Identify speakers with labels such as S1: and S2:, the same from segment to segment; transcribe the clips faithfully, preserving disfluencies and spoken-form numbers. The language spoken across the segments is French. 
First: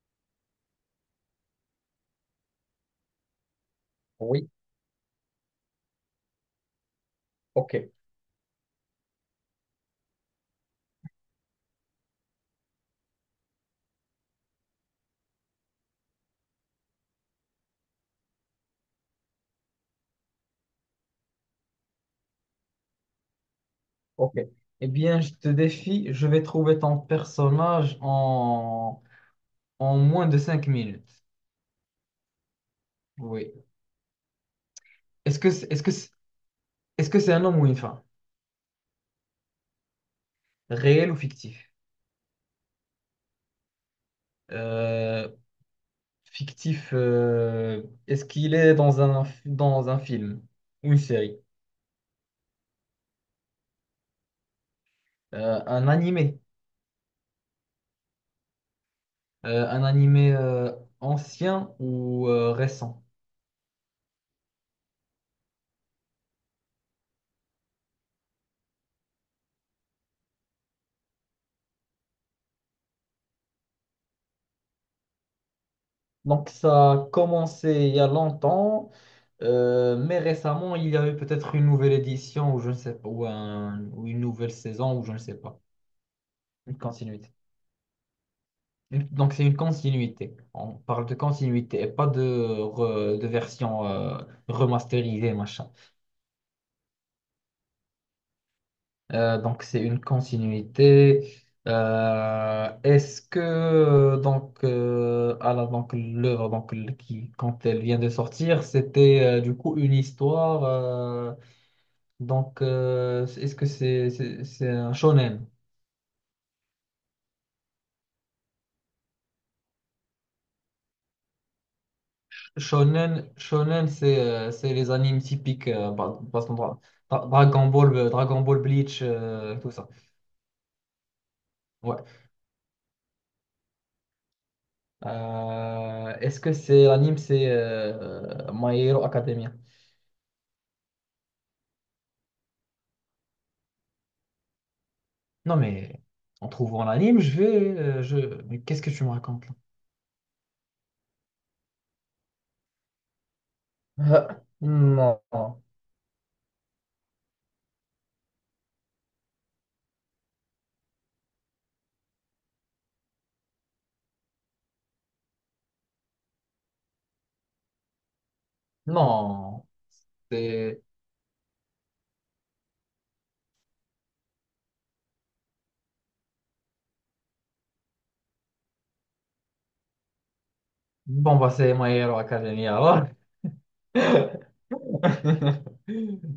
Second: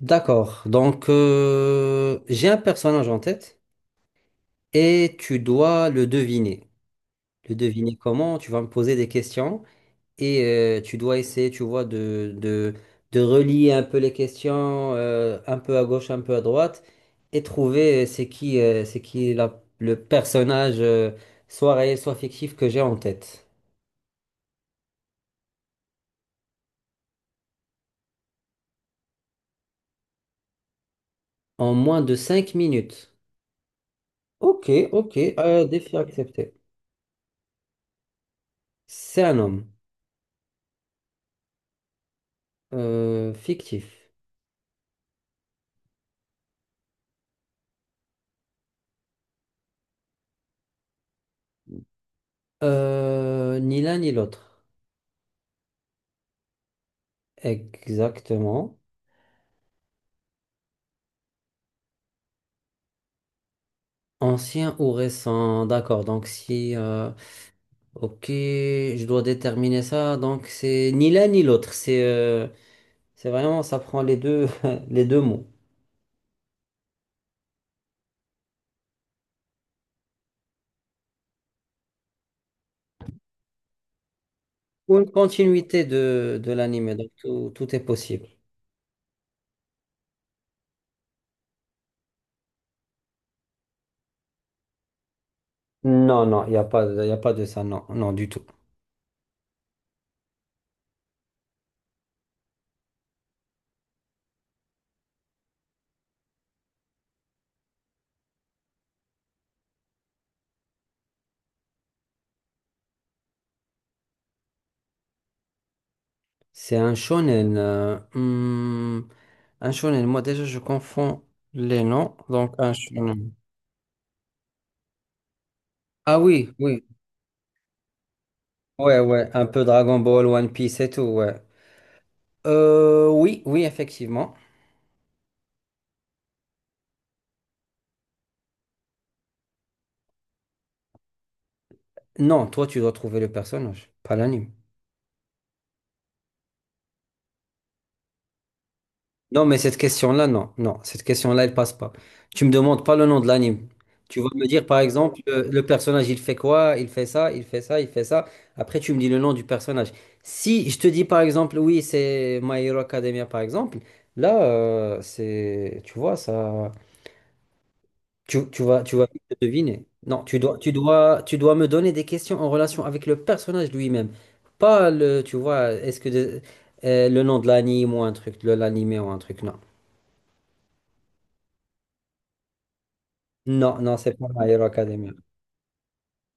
S1: D'accord. Donc, euh, j'ai un personnage en tête
S2: Oui,
S1: et tu dois le deviner. Le
S2: ok,
S1: deviner comment? Tu vas me poser des questions et euh, tu dois essayer, tu vois, de, de, de relier un peu les questions, euh, un peu à gauche, un peu à droite, et trouver euh, c'est qui, euh, c'est qui la- le personnage, euh, soit réel, soit fictif, que j'ai en tête.
S2: ok. Eh bien, je te défie, je vais trouver ton personnage en, en moins de cinq minutes.
S1: En moins de cinq minutes.
S2: Oui.
S1: Ok, ok.
S2: Est-ce que
S1: Euh,
S2: c'est- est-ce que
S1: défi
S2: c'est-
S1: accepté.
S2: est-ce que c'est un homme ou une femme?
S1: C'est un homme.
S2: Réel ou fictif?
S1: Euh, fictif.
S2: Euh, fictif, euh, est-ce qu'il est dans un, dans un film ou une série?
S1: Euh, ni l'un ni l'autre.
S2: Euh, un animé?
S1: Exactement.
S2: Euh, un animé euh, ancien ou euh, récent?
S1: Ancien ou récent, d'accord. Donc si, euh, ok, je dois déterminer ça. Donc c'est ni l'un ni l'autre. C'est, euh, c'est vraiment, ça prend les deux, les deux mots.
S2: Donc, ça a commencé il y a longtemps. Euh, mais récemment, il y a eu peut-être une nouvelle édition ou je ne sais pas, ou, un- ou une nouvelle
S1: Ou
S2: saison ou
S1: une
S2: je ne sais pas.
S1: continuité de, de
S2: Une
S1: l'anime. Donc
S2: continuité.
S1: tout, tout est possible.
S2: Une- donc c'est une continuité. On parle de continuité et pas de, re- de version euh, remasterisée, machin.
S1: Non, non, il n'y a pas, il a pas de ça. Non, non, du tout.
S2: Euh, donc c'est une continuité. Euh, est-ce que donc euh, à la- donc l'œuvre donc le- qui quand elle vient de sortir, c'était euh, du coup une histoire. euh, Donc, euh, est-ce que c'est c'est- c'est un shonen?
S1: C'est un shonen. Euh, hmm, un shonen. Moi déjà, je confonds les noms. Donc un
S2: Shonen,
S1: shonen.
S2: shonen, c'est euh, c'est les animes typiques, euh,
S1: Ah
S2: par- par
S1: oui,
S2: exemple, Dra-
S1: oui.
S2: Dra- Dragon Ball, euh, Dragon Ball
S1: Ouais,
S2: Bleach,
S1: ouais, un
S2: euh,
S1: peu
S2: tout ça.
S1: Dragon Ball, One Piece et tout, ouais.
S2: Ouais.
S1: Euh, oui, oui, effectivement.
S2: Euh, est-ce que c'est l'anime, c'est euh, euh, My Hero Academia?
S1: Non, toi, tu dois trouver le personnage, pas l'anime.
S2: Non, mais en trouvant l'anime, je vais, euh, je. Mais qu'est-ce que tu me
S1: Non,
S2: racontes là?
S1: mais cette question-là, non, non, cette question-là, elle passe pas. Tu me demandes pas le nom de l'anime. Tu vas
S2: Ah,
S1: me dire, par exemple,
S2: non.
S1: le, le personnage, il fait quoi? Il fait ça, il fait ça, il fait ça. Après, tu me dis le nom du personnage. Si je te dis, par exemple, oui, c'est My Hero Academia, par exemple, là, euh, c'est, tu vois, ça. Tu, tu vas, tu vas vite le
S2: Non,
S1: deviner. Non, tu dois, tu
S2: c'est
S1: dois, tu dois me donner des questions en relation avec le personnage lui-même. Pas le, tu vois, est-ce que de- euh, le nom de l'anime ou un truc, de l'anime ou un truc, non.
S2: bon, bah c'est My Hero Academia, alors.
S1: Non, non, c'est pas My Hero Academia.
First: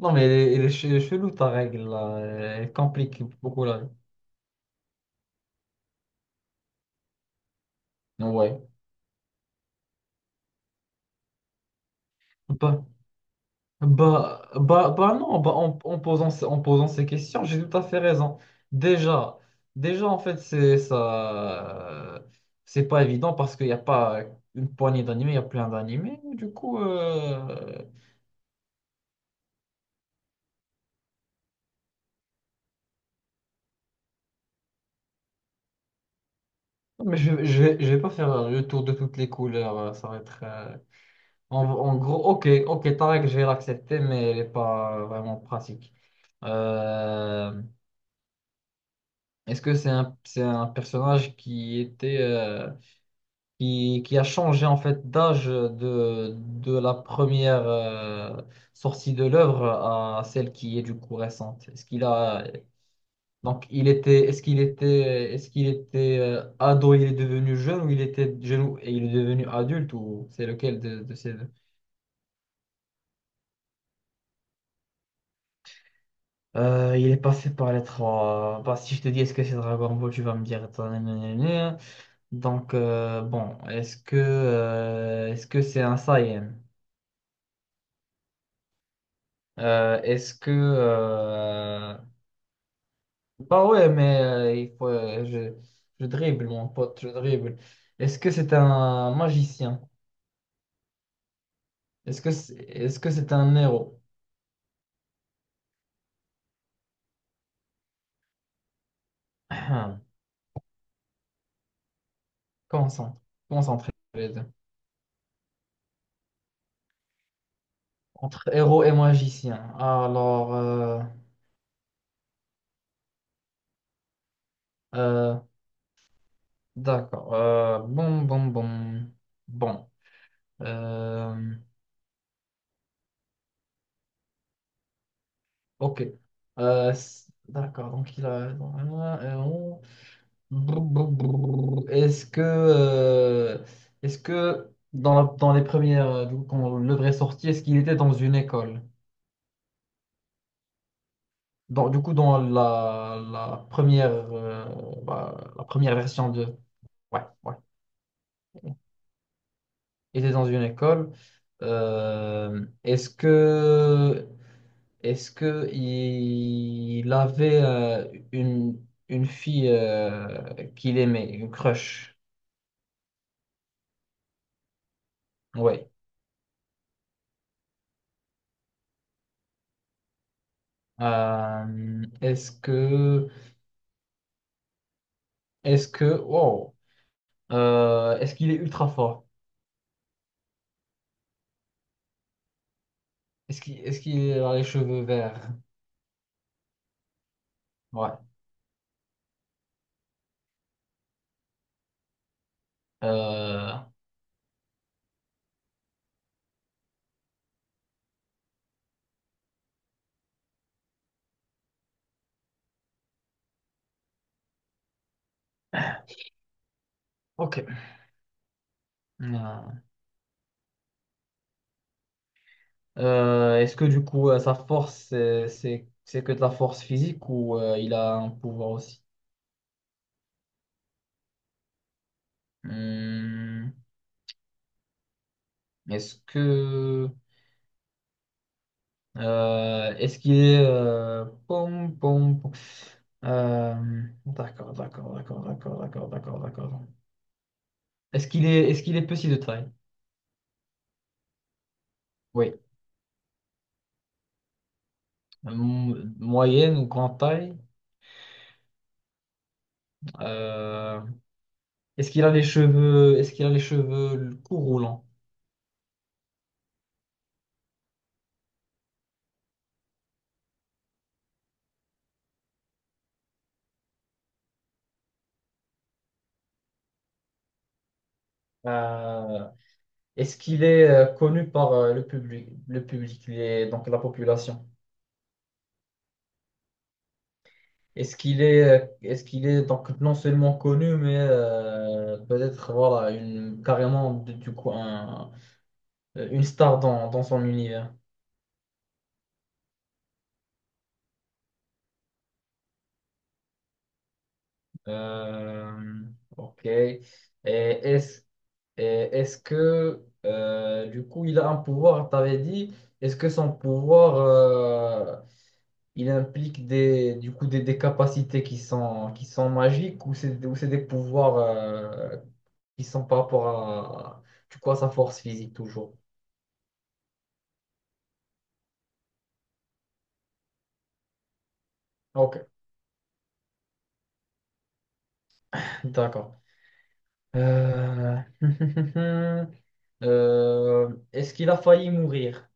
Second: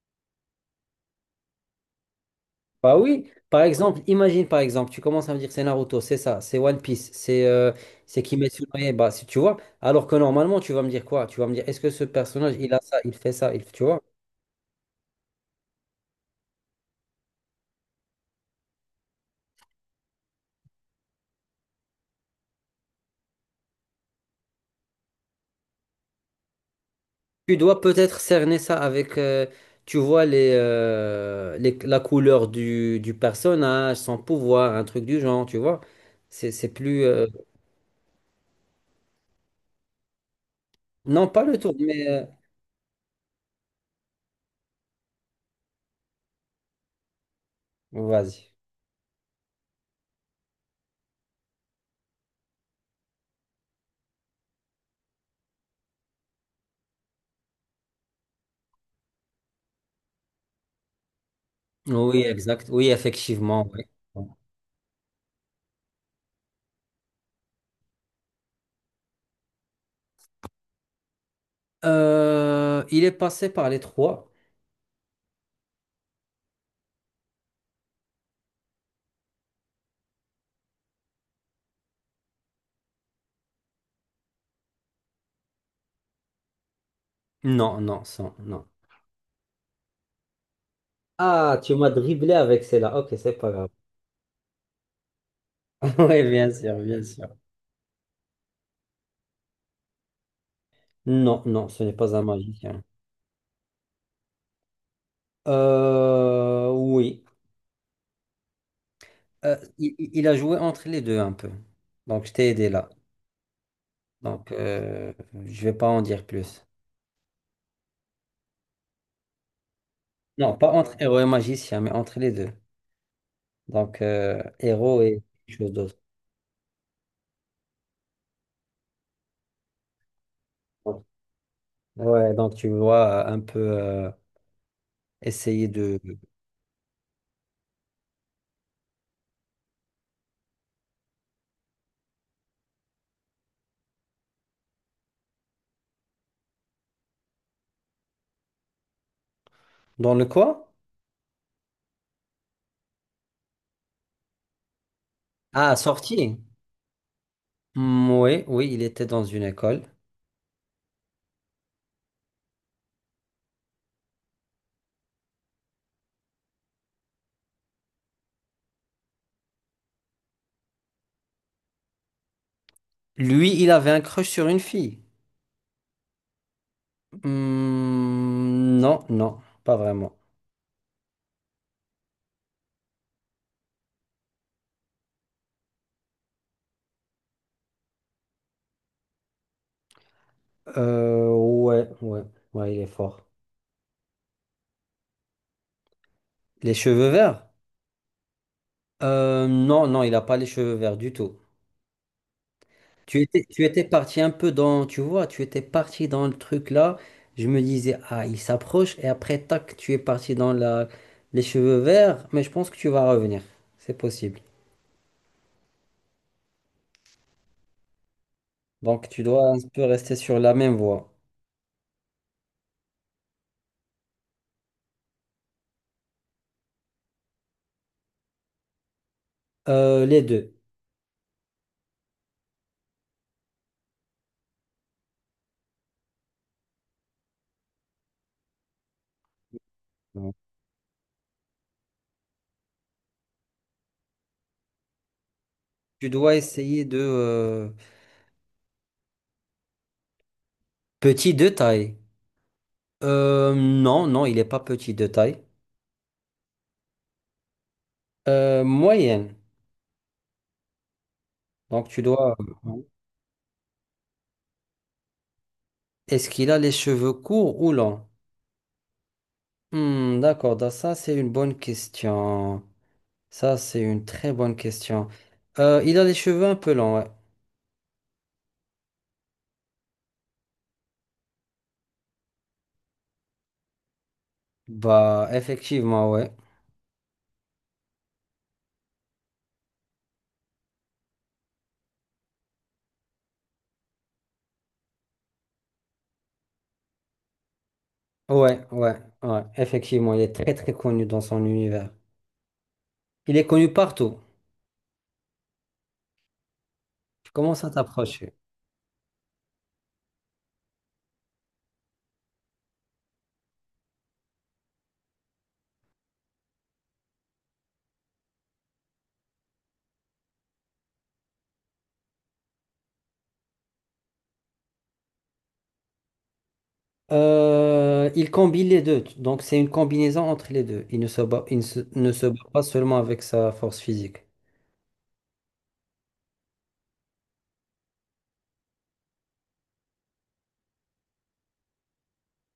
S2: Non, mais elle est, elle est che- elle est chelou ta règle là. Elle
S1: Bah
S2: complique
S1: oui, par
S2: beaucoup la vie.
S1: exemple, imagine par exemple, tu commences à me dire c'est Naruto, c'est ça, c'est One Piece, c'est euh, c'est
S2: Ouais.
S1: Kimetsu no Yaiba, si tu vois. Alors que normalement, tu vas me dire quoi? Tu vas me dire est-ce que ce personnage, il a
S2: Bah,
S1: ça, il fait ça, il, tu vois?
S2: bah, bah, bah non, bah, en, en posant, ce- en posant ces questions, j'ai tout à fait raison. Déjà, déjà en fait, c'est ça. C'est pas évident parce qu'il n'y a pas une poignée d'animés, il y a plein d'animés. Du coup,
S1: Tu dois
S2: euh,
S1: peut-être cerner ça avec, euh, tu vois, les, euh, les- la couleur du, du personnage, son pouvoir, un truc du genre, tu vois. C'est, c'est plus...
S2: non, mais
S1: euh,
S2: je, je, vais- je vais pas faire le tour de toutes les couleurs. euh, Ça va être. euh,
S1: non, pas le
S2: En,
S1: tour,
S2: en
S1: mais...
S2: gros,
S1: euh,
S2: ok, ok, ta règle, je vais l'accepter, mais elle n'est pas vraiment pratique. Euh,
S1: vas-y.
S2: est-ce que c'est un, c'est un personnage qui était, euh, qui, qui a changé en fait d'âge de, de la première euh, sortie de l'œuvre à celle qui est du coup récente? Est-ce qu'il
S1: Oui,
S2: a,
S1: exact. Oui,
S2: donc
S1: effectivement. Ouais.
S2: il était, est-ce qu'il était, est-ce qu'il était euh, ado, il est devenu jeune ou il était jeune et il est devenu adulte ou c'est lequel de, de ces deux?
S1: Euh, il est passé par les trois.
S2: Euh, il est passé par les trois. Bah, si je te dis est-ce que c'est Dragon Ball, tu vas me dire. ta- na- na- na- Donc, euh, bon, est-ce que euh, est-ce que c'est un Saiyan?
S1: Non, non, sans, non.
S2: Euh, est-ce que.
S1: Ah, tu m'as
S2: euh,
S1: dribblé avec celle-là. Ok, c'est pas
S2: Bah
S1: grave.
S2: ouais, mais euh, il faut, euh, je, je
S1: Oui,
S2: dribble,
S1: bien
S2: mon
S1: sûr,
S2: pote,
S1: bien
S2: je
S1: sûr.
S2: dribble. Est-ce que c'est un magicien?
S1: Non, non, ce n'est pas
S2: Est-ce
S1: un
S2: que c'est,
S1: magicien.
S2: est-ce que c'est un héros?
S1: Euh, oui. Euh, il, il- a joué entre les deux un peu. Donc, je t'ai aidé là.
S2: Concentre, concentrez les deux.
S1: Donc, euh, je vais pas en dire plus.
S2: Entre héros et magicien. Alors.
S1: Non, pas entre
S2: euh,
S1: héros et magicien, mais entre les deux. Donc, euh, héros et
S2: euh,
S1: quelque chose d'autre.
S2: D'accord. Euh, bon, bon, bon. Bon. Euh,
S1: Ouais, donc tu vois, euh, un peu euh, essayer de...
S2: ok. Euh, s- d'accord. Donc, il a. euh, on- brou, brou, brou. Est-ce que. Euh, est-ce que dans, la- dans les premières. Euh, du coup, quand le vrai sorti, est-ce qu'il était dans une école?
S1: Dans le quoi?
S2: Dans, du coup, dans la, la première. Euh, bah, la
S1: Ah,
S2: première version
S1: sorti.
S2: de. Ouais, ouais.
S1: Hmm, oui, oui, il était dans une école.
S2: Il était dans une école. Euh, est-ce que. Est-ce que il avait euh, une, une fille euh, qu'il aimait, une crush?
S1: Lui, il avait un crush sur une fille.
S2: Ouais.
S1: Hmm, non, non, pas vraiment.
S2: Euh, est-ce que est-ce que wow. Euh, est-ce qu'il est ultra fort?
S1: Euh, ouais, ouais, ouais, il est fort.
S2: Est-ce qu'il est-ce qu'il a les cheveux verts?
S1: Les cheveux verts?
S2: Ouais.
S1: Euh, non, non, il n'a pas les cheveux verts du tout. Tu étais, tu
S2: Euh,
S1: étais parti un peu dans, tu vois, tu étais parti dans le truc là. Je me disais, ah, il s'approche, et après, tac, tu es parti dans la, les cheveux verts, mais je pense que tu vas revenir. C'est possible.
S2: ok.
S1: Donc, tu dois un peu
S2: Euh,
S1: rester sur la même voie.
S2: euh, est-ce que du coup euh, sa force c'est c'est c'est que de la force physique ou euh, il a un pouvoir aussi?
S1: Euh, les deux.
S2: Hum, est-ce que. Euh, est-ce
S1: Ouais.
S2: qu'il est, euh, pom, pom, pom. Euh, d'accord, d'accord, d'accord, d'accord,
S1: Tu
S2: d'accord,
S1: dois
S2: d'accord, d'accord.
S1: essayer de. euh,
S2: Est-ce qu'il est, est-ce qu'il est petit de taille?
S1: Petit de taille.
S2: Oui.
S1: Euh, non, non, il n'est pas petit de taille.
S2: M- moyenne ou grande taille?
S1: Euh, moyenne.
S2: Euh,
S1: Donc, tu
S2: est-ce qu'il a
S1: dois.
S2: les cheveux, est-ce qu'il a les cheveux courts ou longs?
S1: Est-ce qu'il a les cheveux courts ou longs? Hmm, d'accord, donc ça c'est une bonne question. Ça c'est une très bonne question. Euh, il a les cheveux un peu longs, ouais.
S2: Euh, est-ce qu'il est euh, connu par euh, le public, le public, les- donc la population?
S1: Bah, effectivement, ouais.
S2: Est-ce qu'il est, est-ce qu'il est donc non seulement connu, mais euh, peut-être voilà, une, carrément de- du coup, un- euh, une star dans, dans son univers.
S1: Ouais, ouais, ouais. Effectivement, il est très très connu dans son univers. Il est connu partout.
S2: Euh, ok. Et
S1: Tu commences à
S2: est-ce,
S1: t'approcher.
S2: et est-ce que euh, du coup il a un pouvoir, t'avais dit, est-ce que son pouvoir euh, il implique des, du coup, des, des capacités qui sont, qui sont magiques ou c'est, ou c'est des pouvoirs euh, qui sont par rapport à, du coup, à sa force physique toujours?
S1: Euh, il combine les deux, donc c'est une combinaison entre les deux. Il ne se bat, il ne se, ne se
S2: Ok,
S1: bat pas seulement avec sa force physique.
S2: d'accord. Euh, euh, est-ce qu'il a failli mourir?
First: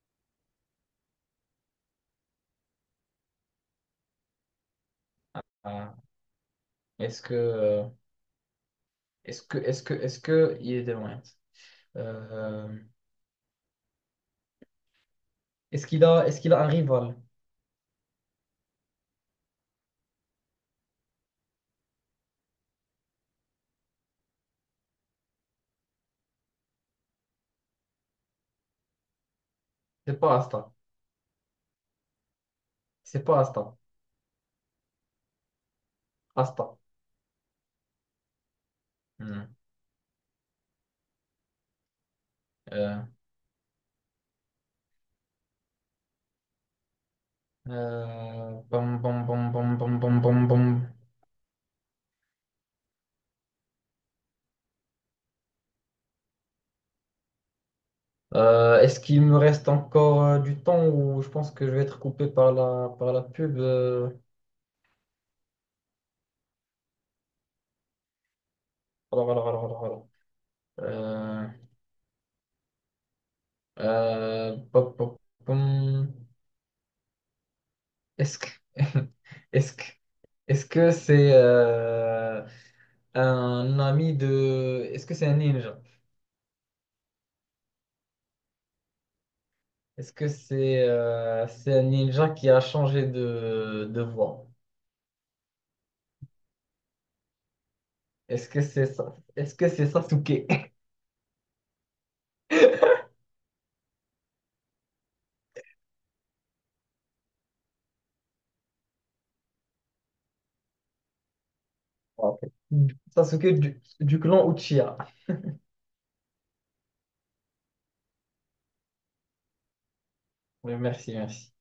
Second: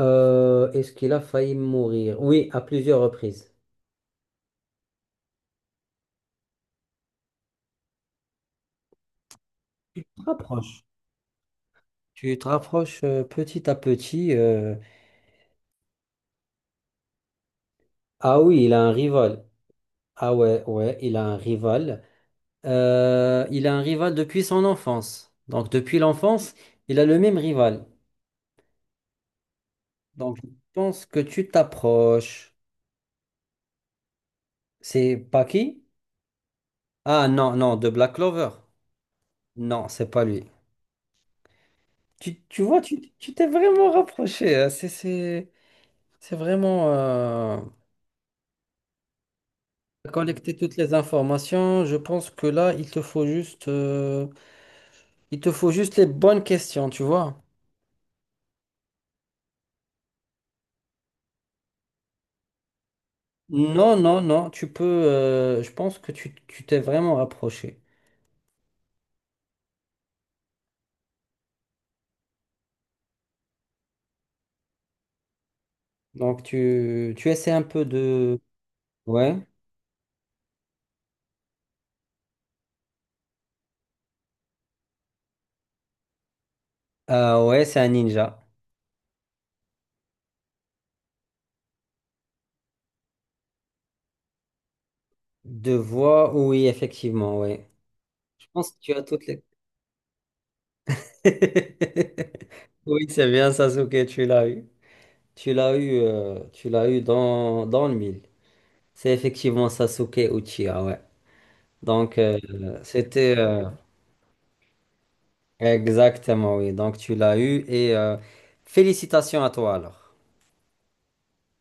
S1: Euh, est-ce qu'il a failli mourir? Oui, à plusieurs reprises.
S2: Ah. Est-ce que, euh, est-ce que, est-ce que,
S1: Tu
S2: est-ce
S1: te
S2: que il est
S1: rapproches.
S2: de loin.
S1: Tu te
S2: Euh,
S1: rapproches euh, petit à petit. euh,
S2: est-ce qu'il a, est-ce qu'il a un rival?
S1: Ah oui, il a un rival. Ah ouais, ouais, il a un rival. Euh, il a un rival depuis son enfance. Donc depuis l'enfance, il a le même rival.
S2: C'est pas
S1: Donc je
S2: Asta.
S1: pense que tu t'approches.
S2: C'est pas Asta.
S1: C'est pas qui?
S2: Asta.
S1: Ah non, non, de Black Clover.
S2: Hmm.
S1: Non, c'est pas lui. Tu, tu vois, tu,
S2: Euh,
S1: tu t'es vraiment rapproché. Hein. C'est, c'est, c'est vraiment euh,
S2: euh, bam, bam, bam, bam, bam, bam, bam,
S1: collecter toutes les
S2: bam.
S1: informations. Je pense que là, il te faut juste... euh, Il te faut juste les bonnes questions, tu vois.
S2: Euh, est-ce qu'il me reste encore euh, du temps ou je pense que je vais être coupé par la, par la pub?
S1: Non,
S2: euh,
S1: non, non, tu peux. Euh, je pense que tu tu t'es vraiment rapproché.
S2: Alors, alors, alors, alors, alors. Euh, Euh, pop, pop, pom.
S1: Donc, tu, tu essaies un peu
S2: Est-ce
S1: de.
S2: que
S1: Ouais.
S2: est-ce que est-ce que c'est euh, un ami de est-ce que c'est un ninja?
S1: Ah, ouais, c'est un ninja.
S2: Est-ce que c'est euh, c'est un ninja qui a changé de, de voix?
S1: De voix, oui, effectivement, oui. Je
S2: Est-ce que
S1: pense que
S2: c'est
S1: tu as
S2: ça?
S1: toutes les.
S2: Est-ce que c'est Sasuke?
S1: Oui, c'est bien, Sasuke, tu l'as eu. Tu l'as eu, euh, tu l'as eu dans, dans le mille. C'est effectivement Sasuke Uchiha, ouais. Donc, euh,
S2: Ok.
S1: c'était.
S2: Sasuke
S1: euh,
S2: du, du clan Uchiha.
S1: Exactement, oui. Donc tu l'as eu et euh, félicitations à toi alors.
S2: Oui, merci, merci.